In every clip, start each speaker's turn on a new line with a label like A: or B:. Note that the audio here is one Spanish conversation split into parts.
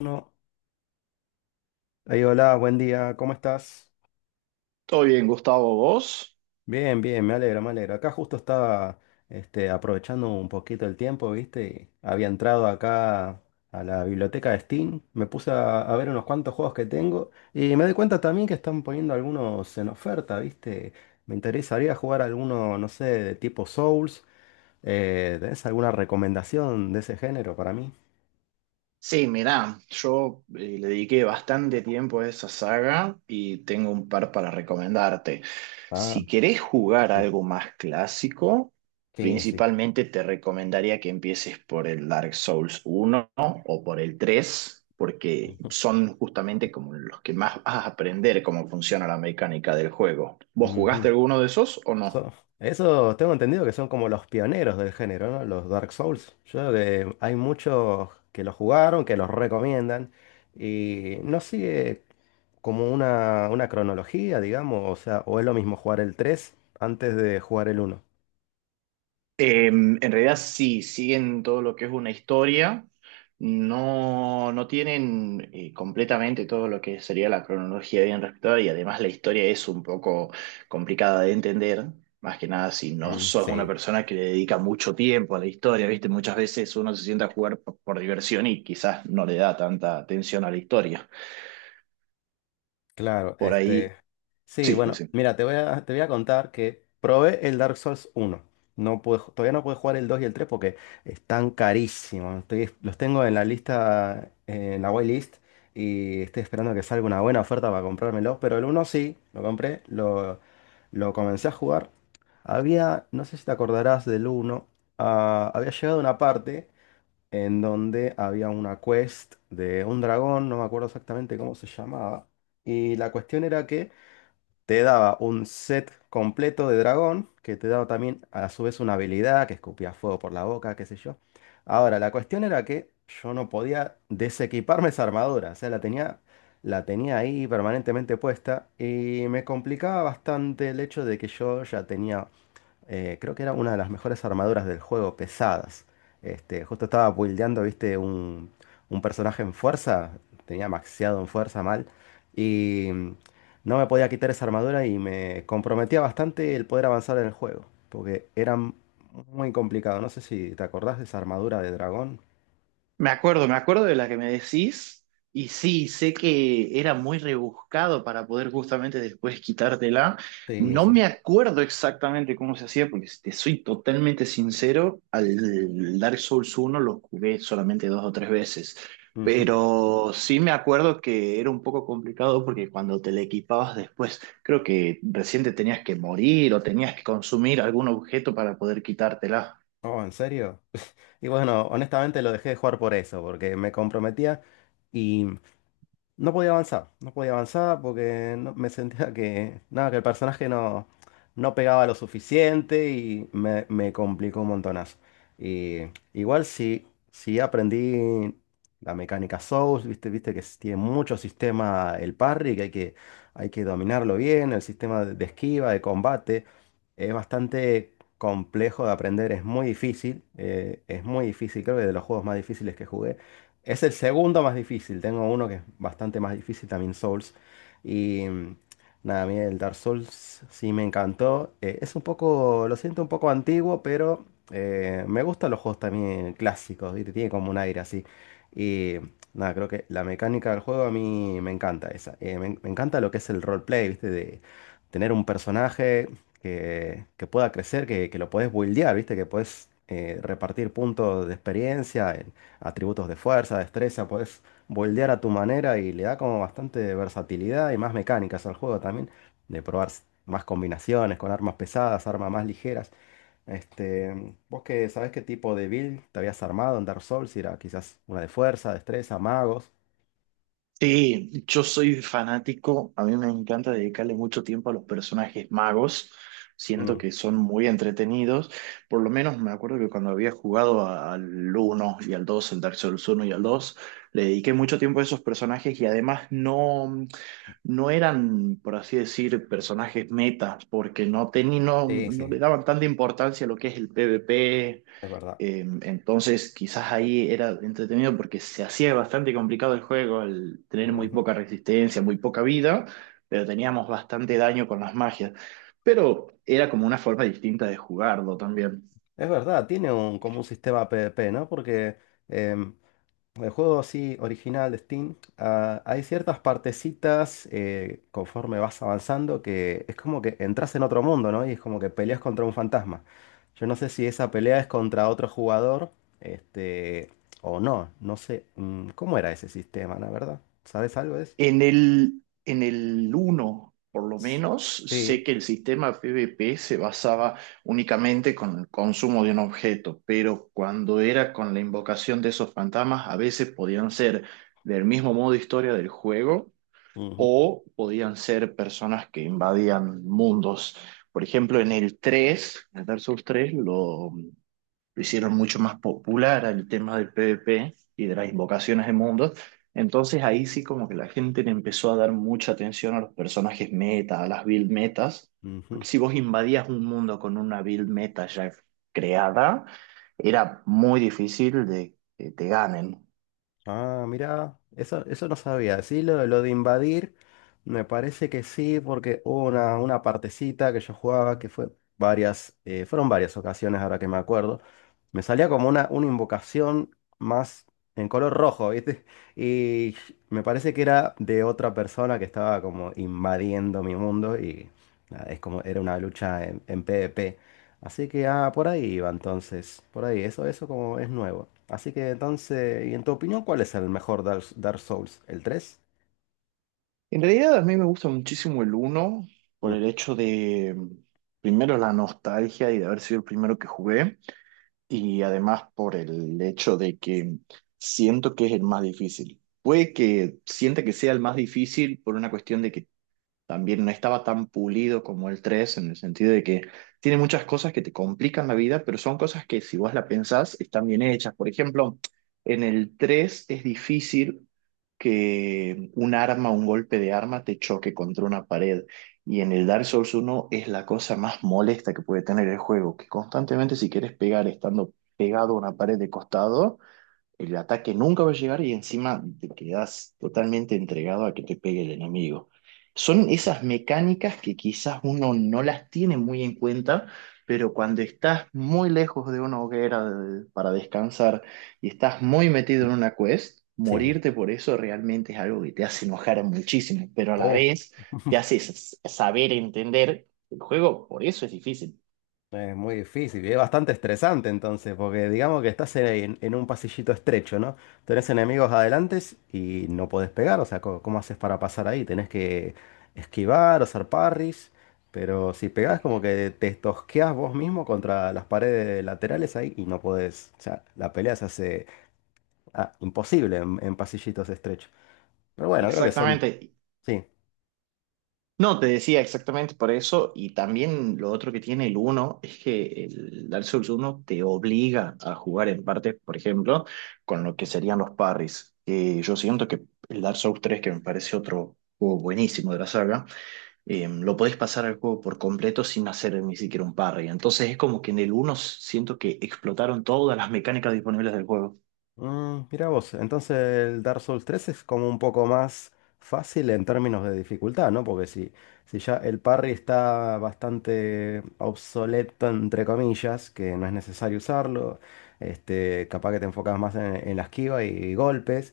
A: No. Ahí, hola, buen día, ¿cómo estás?
B: Todo bien, Gustavo, ¿vos?
A: Bien, bien, me alegro, me alegro. Acá justo estaba aprovechando un poquito el tiempo, ¿viste? Había entrado acá a la biblioteca de Steam, me puse a ver unos cuantos juegos que tengo y me di cuenta también que están poniendo algunos en oferta, ¿viste? Me interesaría jugar alguno, no sé, de tipo Souls. ¿Tenés alguna recomendación de ese género para mí?
B: Sí, mirá, yo le dediqué bastante tiempo a esa saga y tengo un par para recomendarte.
A: Ah,
B: Si querés jugar
A: sí,
B: algo más clásico,
A: sí, sí.
B: principalmente te recomendaría que empieces por el Dark Souls uno o por el 3, porque
A: Ujú.
B: son justamente como los que más vas a aprender cómo funciona la mecánica del juego. ¿Vos jugaste
A: Ujú.
B: alguno de esos o no?
A: So- Eso tengo entendido que son como los pioneros del género, ¿no? Los Dark Souls. Yo creo que hay muchos que lo jugaron, que los recomiendan, y no sigue como una cronología, digamos, o sea, ¿o es lo mismo jugar el 3 antes de jugar el uno?
B: En realidad sí, siguen todo lo que es una historia, no tienen completamente todo lo que sería la cronología bien respetada, y además la historia es un poco complicada de entender, más que nada si no
A: Mm,
B: sos una
A: sí.
B: persona que le dedica mucho tiempo a la historia, ¿viste? Muchas veces uno se sienta a jugar por diversión y quizás no le da tanta atención a la historia.
A: Claro,
B: Por ahí,
A: este. Sí,
B: sí,
A: bueno,
B: sí.
A: mira, te voy a contar que probé el Dark Souls uno. No pude, todavía no pude jugar el 2 y el 3 porque están carísimos. Los tengo en la lista, en la whitelist, y estoy esperando que salga una buena oferta para comprármelo. Pero el uno sí, lo compré, lo comencé a jugar. Había, no sé si te acordarás del uno, ah, había llegado una parte en donde había una quest de un dragón, no me acuerdo exactamente cómo se llamaba. Y la cuestión era que te daba un set completo de dragón, que te daba también a su vez una habilidad que escupía fuego por la boca, qué sé yo. Ahora, la cuestión era que yo no podía desequiparme esa armadura, o sea, la tenía ahí permanentemente puesta y me complicaba bastante el hecho de que yo ya tenía creo que era una de las mejores armaduras del juego, pesadas. Este, justo estaba buildeando, viste, un personaje en fuerza, tenía maxeado en fuerza mal, y no me podía quitar esa armadura y me comprometía bastante el poder avanzar en el juego, porque era muy complicado. No sé si te acordás de esa armadura de dragón.
B: Me acuerdo de la que me decís, y sí, sé que era muy rebuscado para poder justamente después quitártela.
A: Sí,
B: No
A: sí.
B: me acuerdo exactamente cómo se hacía, porque si te soy totalmente sincero, al Dark Souls uno lo jugué solamente dos o tres veces,
A: Ujú.
B: pero sí me acuerdo que era un poco complicado, porque cuando te le equipabas después, creo que recién te tenías que morir o tenías que consumir algún objeto para poder quitártela.
A: Oh, ¿en serio? Y bueno, honestamente lo dejé de jugar por eso, porque me comprometía. No podía avanzar, no podía avanzar porque me sentía que, nada, que el personaje no, no pegaba lo suficiente y me complicó un montonazo. Y igual sí, sí aprendí la mecánica Souls, viste, tiene mucho sistema el parry, que hay que, hay que dominarlo bien, el sistema de esquiva, de combate, es bastante complejo de aprender, es muy difícil, creo que de los juegos más difíciles que jugué. Es el segundo más difícil. Tengo uno que es bastante más difícil, también Souls. Y nada, a mí el Dark Souls sí me encantó. Es un poco, lo siento un poco antiguo, pero me gustan los juegos también clásicos. Y tiene como un aire así. Y nada, creo que la mecánica del juego a mí me encanta esa. Me encanta lo que es el roleplay, ¿viste? De tener un personaje que pueda crecer, que lo podés buildear, ¿viste? Que podés repartir puntos de experiencia, atributos de fuerza, destreza, puedes moldear a tu manera y le da como bastante versatilidad y más mecánicas al juego también, de probar más combinaciones con armas pesadas, armas más ligeras. Este, vos que sabés qué tipo de build te habías armado en Dark Souls, si era quizás una de fuerza, destreza, magos.
B: Sí, yo soy fanático, a mí me encanta dedicarle mucho tiempo a los personajes magos,
A: Mm,
B: siento que son muy entretenidos. Por lo menos me acuerdo que cuando había jugado al uno y al dos, el Dark Souls uno y al dos, le dediqué mucho tiempo a esos personajes, y además no, no eran, por así decir, personajes metas, porque no, no,
A: sí,
B: no
A: sí,
B: le daban tanta importancia a lo que es el PvP.
A: es verdad.
B: Eh, entonces, quizás ahí era entretenido porque se hacía bastante complicado el juego al tener muy
A: Ujú.
B: poca resistencia, muy poca vida, pero teníamos bastante daño con las magias. Pero era como una forma distinta de jugarlo también.
A: Es verdad, tiene un, como un sistema PvP, ¿no? Porque... em, el juego así original de Steam, ah, hay ciertas partecitas conforme vas avanzando que es como que entras en otro mundo, ¿no? Y es como que peleas contra un fantasma. Yo no sé si esa pelea es contra otro jugador, este, o no, no sé. ¿Cómo era ese sistema, la verdad? ¿Sabes algo de eso?
B: En el uno, por lo menos, sé
A: Sí.
B: que el sistema PvP se basaba únicamente con el consumo de un objeto, pero cuando era con la invocación de esos fantasmas, a veces podían ser del mismo modo historia del juego
A: Ujú,
B: o podían ser personas que invadían mundos. Por ejemplo, en el 3, en el Dark Souls tres lo hicieron mucho más popular el tema del PvP y de las invocaciones de mundos. Entonces ahí sí, como que la gente le empezó a dar mucha atención a los personajes meta, a las build metas.
A: ujú.
B: Porque si vos invadías un mundo con una build meta ya creada, era muy difícil de que te ganen.
A: Ah, mira, eso no sabía. Sí, lo de invadir, me parece que sí, porque hubo una partecita que yo jugaba que fue varias, fueron varias ocasiones ahora que me acuerdo. Me salía como una invocación más en color rojo, ¿viste? Y me parece que era de otra persona que estaba como invadiendo mi mundo y nada, es como era una lucha en PvP. Así que ah, por ahí va entonces, por ahí, eso como es nuevo. Así que entonces, ¿y en tu opinión cuál es el mejor Dark Souls? ¿El tres?
B: En realidad a mí me gusta muchísimo el uno, por
A: Mm,
B: el hecho de, mm, primero, la nostalgia y de haber sido el primero que jugué, y además por el hecho de que mm, siento que es el más difícil. Puede que sienta que sea el más difícil por una cuestión de que también no estaba tan pulido como el tres, en el sentido de que tiene muchas cosas que te complican la vida, pero son cosas que si vos la pensás están bien hechas. Por ejemplo, en el 3 es difícil que un arma, un golpe de arma te choque contra una pared. Y en el Dark Souls uno es la cosa más molesta que puede tener el juego, que constantemente si quieres pegar estando pegado a una pared de costado, el ataque nunca va a llegar y encima te quedas totalmente entregado a que te pegue el enemigo. Son esas mecánicas que quizás uno no las tiene muy en cuenta, pero cuando estás muy lejos de una hoguera para descansar y estás muy metido
A: mm,
B: en una quest,
A: sí.
B: morirte por eso realmente es algo que te hace enojar muchísimo, pero a la
A: Oh,
B: vez te hace saber entender el juego, por eso es difícil.
A: es muy difícil y es bastante estresante entonces, porque digamos que estás en un pasillito estrecho, ¿no? Tenés enemigos adelante y no podés pegar, o sea, ¿cómo haces para pasar ahí? Tenés que esquivar o hacer parries, pero si pegás como que te tosqueás vos mismo contra las paredes laterales ahí y no podés, o sea, la pelea se hace ah, imposible en pasillitos estrecho. Pero bueno, creo que son,
B: Exactamente.
A: sí,
B: No, te decía exactamente por eso, y también lo otro que tiene el uno es que el Dark Souls uno te obliga a jugar en parte, por ejemplo, con lo que serían los parries. Que yo siento que el Dark Souls tres, que me parece otro juego buenísimo de la saga, lo podés pasar al juego por completo sin hacer ni siquiera un parry. Entonces es como que en el uno siento que explotaron todas las mecánicas disponibles del juego.
A: mm, mira vos, entonces el Dark Souls 3 es como un poco más fácil en términos de dificultad, ¿no? Porque si, si ya el parry está bastante obsoleto, entre comillas, que no es necesario usarlo, este, capaz que te enfocas más en la esquiva y golpes.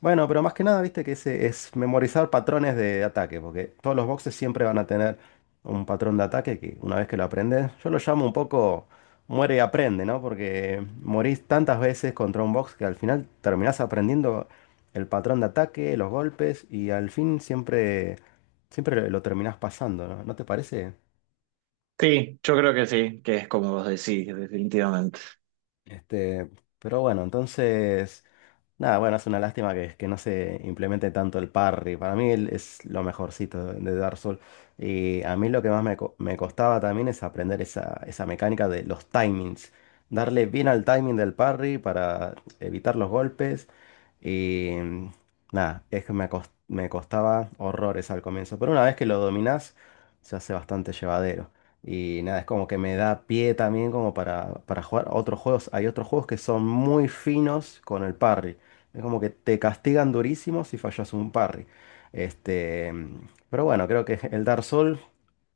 A: Bueno, pero más que nada, viste que ese es memorizar patrones de ataque, porque todos los boxes siempre van a tener un patrón de ataque que una vez que lo aprendes, yo lo llamo un poco Muere y aprende, ¿no? Porque morís tantas veces contra un box que al final terminás aprendiendo el patrón de ataque, los golpes y al fin siempre, siempre lo terminás pasando, ¿no? ¿No te parece?
B: Sí, yo creo que sí, que es como vos decís, definitivamente.
A: Este, pero bueno, entonces nada, bueno, es una lástima que no se implemente tanto el parry. Para mí él es lo mejorcito de Dark Souls. Y a mí lo que más me, me costaba también es aprender esa, esa mecánica de los timings. Darle bien al timing del parry para evitar los golpes. Y nada, es que me, me costaba horrores al comienzo. Pero una vez que lo dominás, se hace bastante llevadero. Y nada, es como que me da pie también como para jugar otros juegos. Hay otros juegos que son muy finos con el parry. Es como que te castigan durísimo si fallas un parry. Este, pero bueno, creo que el Dark Souls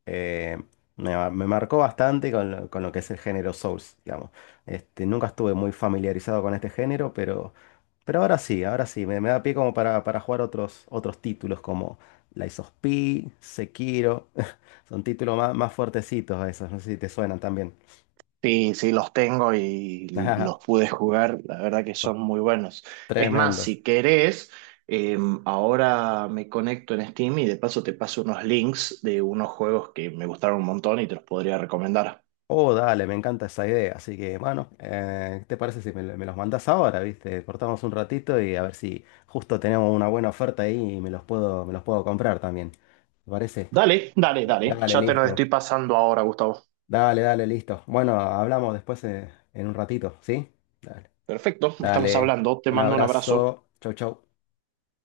A: eh, me marcó bastante con lo que es el género Souls, digamos. Este, nunca estuve muy familiarizado con este género, pero ahora sí, me da pie como para jugar otros, otros títulos como Lies of P, Sekiro. Son títulos más, más fuertecitos esos, no sé si te suenan también.
B: Sí, sí, los tengo y los pude jugar, la verdad que
A: Son
B: son muy buenos. Es más,
A: tremendos.
B: si querés, eh, ahora me conecto en Steam y de paso te paso unos links de unos juegos que me gustaron un montón y te los podría recomendar.
A: Oh, dale, me encanta esa idea. Así que, bueno, ¿qué te parece si me, me los mandas ahora, viste? Cortamos un ratito y a ver si justo tenemos una buena oferta ahí y me los puedo comprar también. ¿Te parece?
B: Dale, dale, dale,
A: Dale,
B: ya te los
A: listo.
B: estoy pasando ahora, Gustavo.
A: Dale, dale, listo. Bueno, hablamos después en un ratito, ¿sí? Dale.
B: Perfecto, estamos
A: Dale.
B: hablando, te
A: Un
B: mando un abrazo.
A: abrazo. Chau, chau.